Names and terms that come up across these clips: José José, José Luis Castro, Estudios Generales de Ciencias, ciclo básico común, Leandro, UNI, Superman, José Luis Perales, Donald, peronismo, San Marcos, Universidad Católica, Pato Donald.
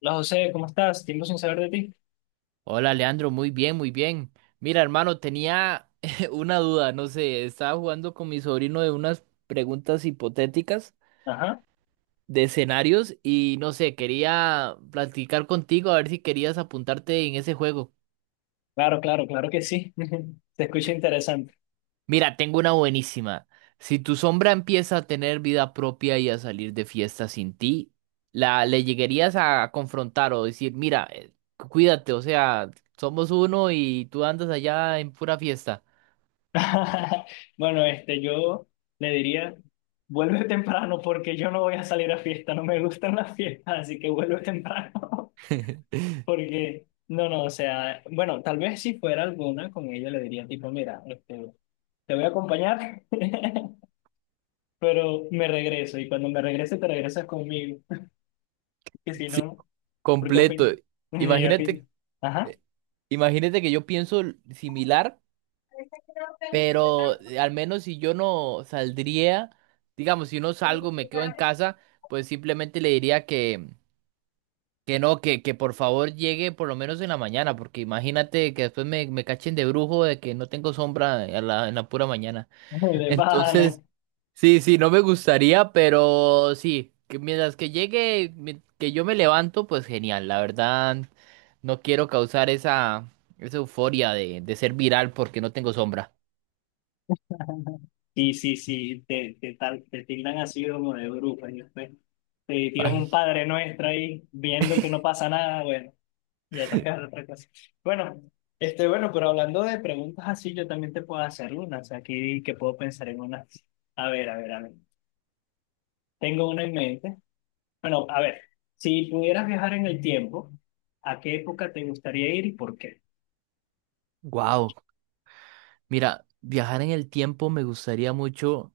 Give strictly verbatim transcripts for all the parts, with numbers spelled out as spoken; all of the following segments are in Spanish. Hola José, ¿cómo estás? Tiempo sin saber de ti. Hola Leandro, muy bien, muy bien. Mira, hermano, tenía una duda, no sé, estaba jugando con mi sobrino de unas preguntas hipotéticas Ajá, de escenarios y no sé, quería platicar contigo a ver si querías apuntarte en ese juego. claro, claro, claro que sí. Se escucha interesante. Mira, tengo una buenísima. Si tu sombra empieza a tener vida propia y a salir de fiesta sin ti, la le llegarías a confrontar o decir, mira, eh, cuídate, o sea, somos uno y tú andas allá en pura fiesta. Bueno, este, yo le diría, vuelve temprano porque yo no voy a salir a fiesta, no me gustan las fiestas, así que vuelve temprano. Porque, no, no, o sea, bueno, tal vez si fuera alguna con ella le diría tipo, mira, este, te voy a acompañar, pero me regreso y cuando me regrese te regresas conmigo, que si Sí. no, porque a Completo. fin, y a Imagínate, fin. Ajá. eh, imagínate que yo pienso l- similar, pero eh, al menos si yo no saldría, digamos, si no salgo, me quedo en casa, pues simplemente le diría que, que no, que, que por favor llegue por lo menos en la mañana, porque imagínate que después me, me cachen de brujo de que no tengo sombra a la- en la pura mañana. De pana. Entonces, sí, sí, no me gustaría, pero sí, que mientras que llegue, mi- que yo me levanto, pues genial, la verdad, no quiero causar esa, esa euforia de, de ser viral porque no tengo sombra. Sí, sí, sí, te, te, tal- te tildan así como de bruja, y después te tiran Ay, un padre nuestro ahí viendo que no pasa nada, bueno, ya toca otra cosa. Bueno, este, bueno, pero hablando de preguntas así, yo también te puedo hacer unas, aquí que puedo pensar en unas. A ver, a ver, a ver. Tengo una en mente. Bueno, a ver, si pudieras viajar en el tiempo, ¿a qué época te gustaría ir y por qué? wow. Mira, viajar en el tiempo me gustaría mucho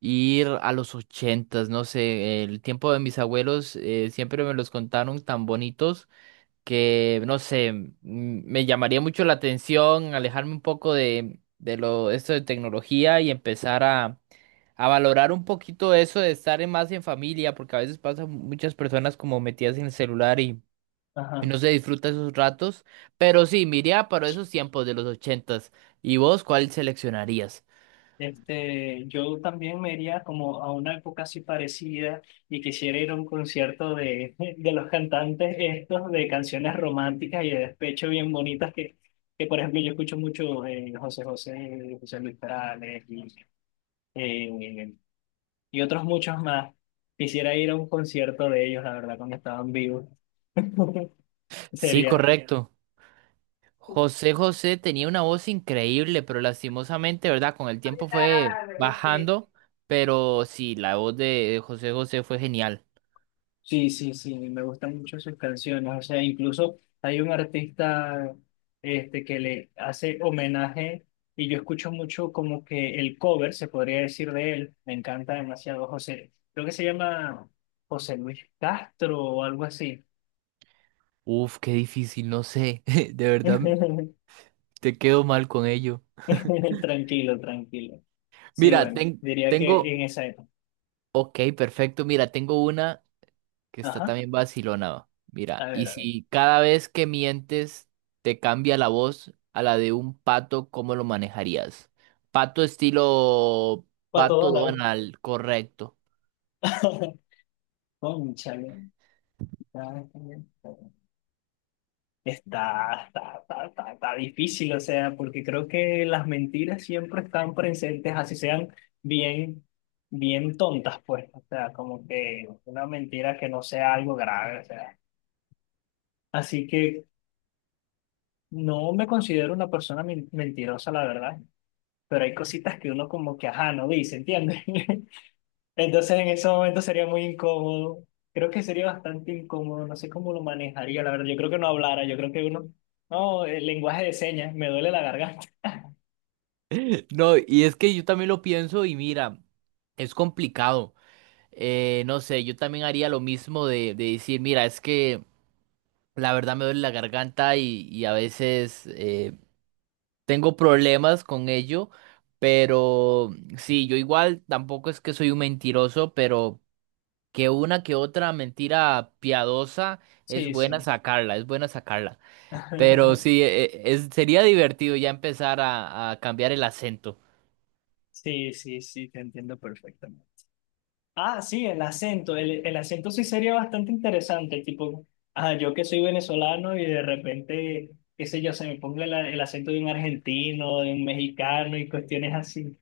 ir a los ochentas, no sé, el tiempo de mis abuelos eh, siempre me los contaron tan bonitos que, no sé, m- me llamaría mucho la atención alejarme un poco de, de lo, esto de tecnología y empezar a, a valorar un poquito eso de estar en- más en familia, porque a veces pasan muchas personas como metidas en el celular y, y Ajá. no se disfruta esos ratos. Pero sí, me iría para esos tiempos de los ochentas. ¿Y vos cuál seleccionarías? Este, yo también me iría como a una época así parecida y quisiera ir a un concierto de, de los cantantes estos de canciones románticas y de despecho bien bonitas que, que por ejemplo yo escucho mucho eh, José José, José Luis Perales y, eh, y otros muchos más. Quisiera ir a un concierto de ellos, la verdad, cuando estaban vivos. Sí, Sería. correcto. José José tenía una voz increíble, pero lastimosamente, ¿verdad? Con el tiempo fue bajando, pero sí, la voz de de José José fue genial. Sí, sí, sí, me gustan mucho sus canciones. O sea, incluso hay un artista este, que le hace homenaje y yo escucho mucho como que el cover, se podría decir de él. Me encanta demasiado José. Creo que se llama José Luis Castro o algo así. Uf, qué difícil, no sé. De verdad, te quedo mal con ello. Tranquilo, tranquilo. Sí, Mira, bueno, ten- diría que tengo. en esa época. Ok, perfecto. Mira, tengo una que está Ajá, también vacilona. a Mira, y ver, a ver. si cada vez que mientes te cambia la voz a la de un pato, ¿cómo lo manejarías? Pato estilo Pato pato Donald. Donald, correcto. Cónchale. Está, está, está, está, está difícil, o sea, porque creo que las mentiras siempre están presentes, así sean bien, bien tontas, pues, o sea, como que una mentira que no sea algo grave, o sea. Así que no me considero una persona men- mentirosa, la verdad, pero hay cositas que uno como que, ajá, no dice, ¿entiendes? Entonces en ese momento sería muy incómodo, creo que sería bastante incómodo, no sé cómo lo manejaría, la verdad, yo creo que no hablara, yo creo que uno... No, el lenguaje de señas, me duele la garganta. No, y es que yo también lo pienso y mira, es complicado. Eh, no sé, yo también haría lo mismo de, de decir, mira, es que la verdad me duele la garganta y, y a veces eh, tengo problemas con ello, pero sí, yo igual tampoco es que soy un mentiroso, pero que una que otra mentira piadosa es Sí, buena sí. sacarla, es buena sacarla. Pero sí, e- e- es- sería divertido ya empezar a a cambiar el acento. Sí, sí, sí, te entiendo perfectamente. Ah, sí, el acento. El, el acento sí sería bastante interesante. Tipo, ah, yo que soy venezolano y de repente, qué sé yo, se me ponga el, el acento de un argentino, de un mexicano y cuestiones así.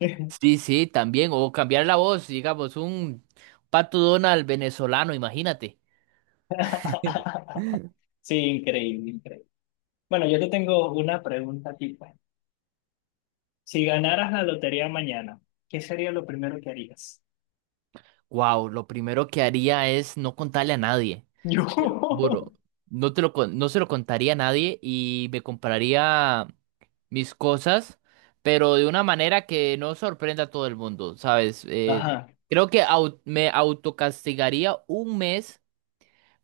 Sí, sí, también. O cambiar la voz, digamos, un Pato Donald venezolano, imagínate. Sí, increíble, increíble. Bueno, yo te tengo una pregunta tipo. Si ganaras la lotería mañana, ¿qué sería lo primero que harías? Wow, lo primero que haría es no contarle a nadie. Te lo Yo. juro. No te lo, con- no se lo contaría a nadie y me compraría mis cosas, pero de una manera que no sorprenda a todo el mundo, ¿sabes? Eh, Ajá. Creo que au- me autocastigaría un mes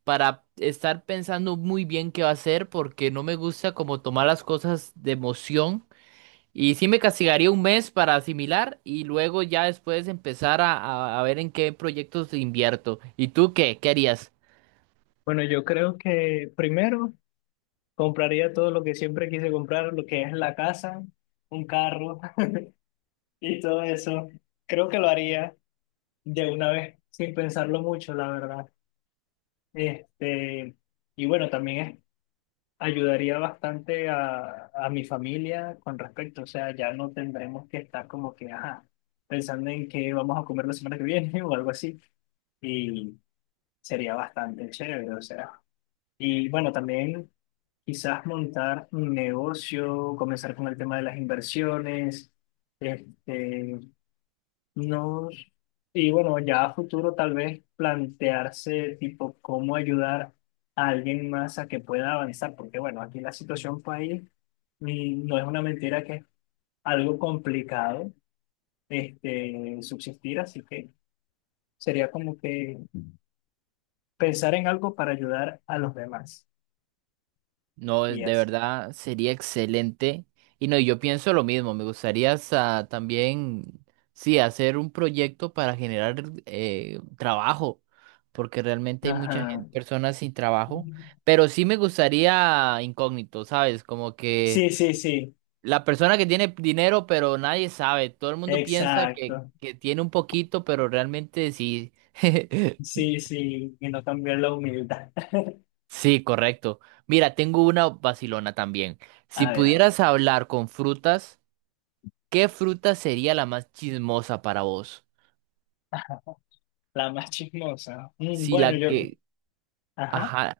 para estar pensando muy bien qué va a hacer porque no me gusta como tomar las cosas de emoción. Y sí me castigaría un mes para asimilar y luego ya después empezar a, a- a ver en qué proyectos invierto. ¿Y tú qué? ¿Qué harías? Bueno, yo creo que primero. Compraría todo lo que siempre quise comprar, lo que es la casa, un carro y todo eso. Creo que lo haría de una vez, sin pensarlo mucho, la verdad. Este, y bueno, también es- ayudaría bastante a, a mi familia con respecto. O sea, ya no tendremos que estar como que, ajá, pensando en qué vamos a comer la semana que viene o algo así. Y sería bastante chévere, o sea. Y bueno, también. Quizás montar un negocio, comenzar con el tema de las inversiones, este, no, y bueno, ya a futuro tal vez plantearse tipo cómo ayudar a alguien más a que pueda avanzar, porque bueno, aquí la situación país y no es una mentira que es algo complicado este, subsistir, así que sería como que pensar en algo para ayudar a los demás. No, Y de así. verdad sería excelente. Y no, yo pienso lo mismo. Me gustaría hasta también, sí, hacer un proyecto para generar eh, trabajo, porque realmente hay muchas Ajá. personas sin trabajo. Pero sí me gustaría incógnito, ¿sabes? Como que Sí, sí, sí. la persona que tiene dinero, pero nadie sabe. Todo el mundo piensa que, Exacto. que tiene un poquito, pero realmente sí. Sí, sí, y no cambiar la humildad. Sí, correcto. Mira, tengo una vacilona también. Si A ver, a ver. pudieras hablar con frutas, ¿qué fruta sería la más chismosa para vos? Ajá. La más chismosa. Mm, Si bueno, la yo, que. ajá. Ajá.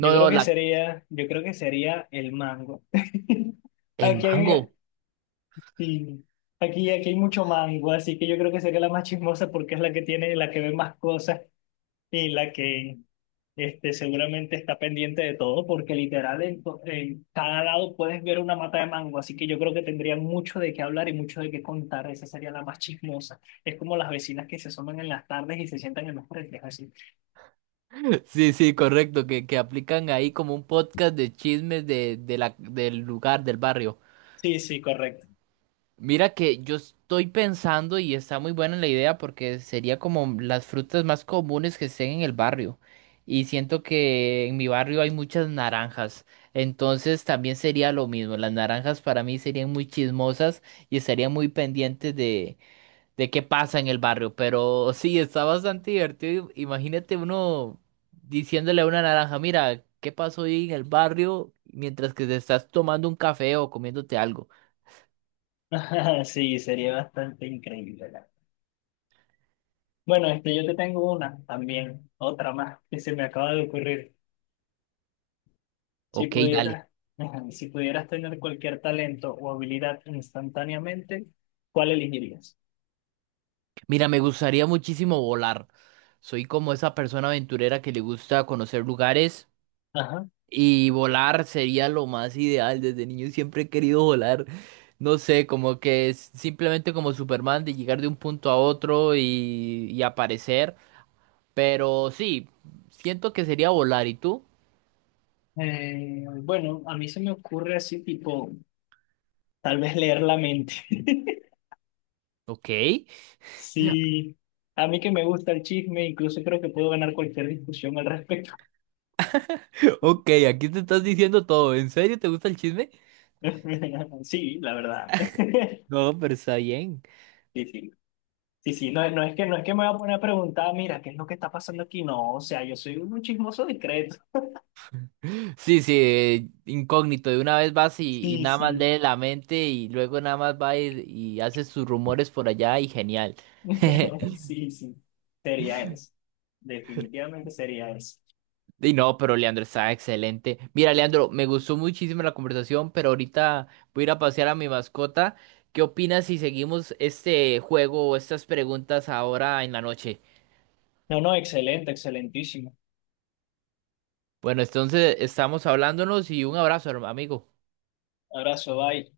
Yo creo no, que la. sería, yo creo que sería el mango. El Aquí hay, mango. sí, aquí, aquí hay mucho mango, así que yo creo que sería la más chismosa porque es la que tiene, la que ve más cosas y la que. Este, seguramente está pendiente de todo porque literal en, to- en cada lado puedes ver una mata de mango, así que yo creo que tendrían mucho de qué hablar y mucho de qué contar. Esa sería la más chismosa. Es como las vecinas que se asoman en las tardes y se sientan en los frentes, así. Sí, sí, correcto. Que, que aplican ahí como un podcast de chismes de, de la, del lugar, del barrio. Sí, sí, correcto. Mira que yo estoy pensando y está muy buena la idea porque sería como las frutas más comunes que estén en el barrio. Y siento que en mi barrio hay muchas naranjas. Entonces también sería lo mismo. Las naranjas para mí serían muy chismosas y estarían muy pendientes de, de qué pasa en el barrio. Pero sí, está bastante divertido. Imagínate uno diciéndole a una naranja, mira, ¿qué pasó hoy en el barrio? Mientras que te estás tomando un café o comiéndote algo. Sí, sería bastante increíble. La- Bueno, este, yo te tengo una también, otra más que se me acaba de ocurrir. Si Ok, dale. pudieras, si pudieras tener cualquier talento o habilidad instantáneamente, ¿cuál elegirías? Mira, me gustaría muchísimo volar. Soy como esa persona aventurera que le gusta conocer lugares y volar sería lo más ideal. Desde niño siempre he querido volar. No sé, como que es simplemente como Superman de llegar de un punto a otro y, y aparecer. Pero sí, siento que sería volar. ¿Y tú? Eh, bueno, a mí se me ocurre así, tipo, tal vez leer la mente. Ok. Sí, a mí que me gusta el chisme, incluso creo que puedo ganar cualquier discusión al respecto. Ok, aquí te estás diciendo todo. ¿En serio te gusta el chisme? Sí, la verdad. No, pero está bien. Sí, sí. Sí, sí, no, no es que, no es que me voy a poner a preguntar, mira, ¿qué es lo que está pasando aquí? No, o sea, yo soy un chismoso discreto. Sí, sí, eh, incógnito, de una vez vas y, y Sí, nada más sí. lee la mente y luego nada más va y, y haces sus rumores por allá y genial. Sí, sí. Sería eso. Definitivamente sería eso. Y no, pero Leandro está excelente. Mira, Leandro, me gustó muchísimo la conversación, pero ahorita voy a ir a pasear a mi mascota. ¿Qué opinas si seguimos este juego o estas preguntas ahora en la noche? No, no, excelente, excelentísimo. Bueno, entonces estamos hablándonos y un abrazo, herma- amigo. Abrazo, bye.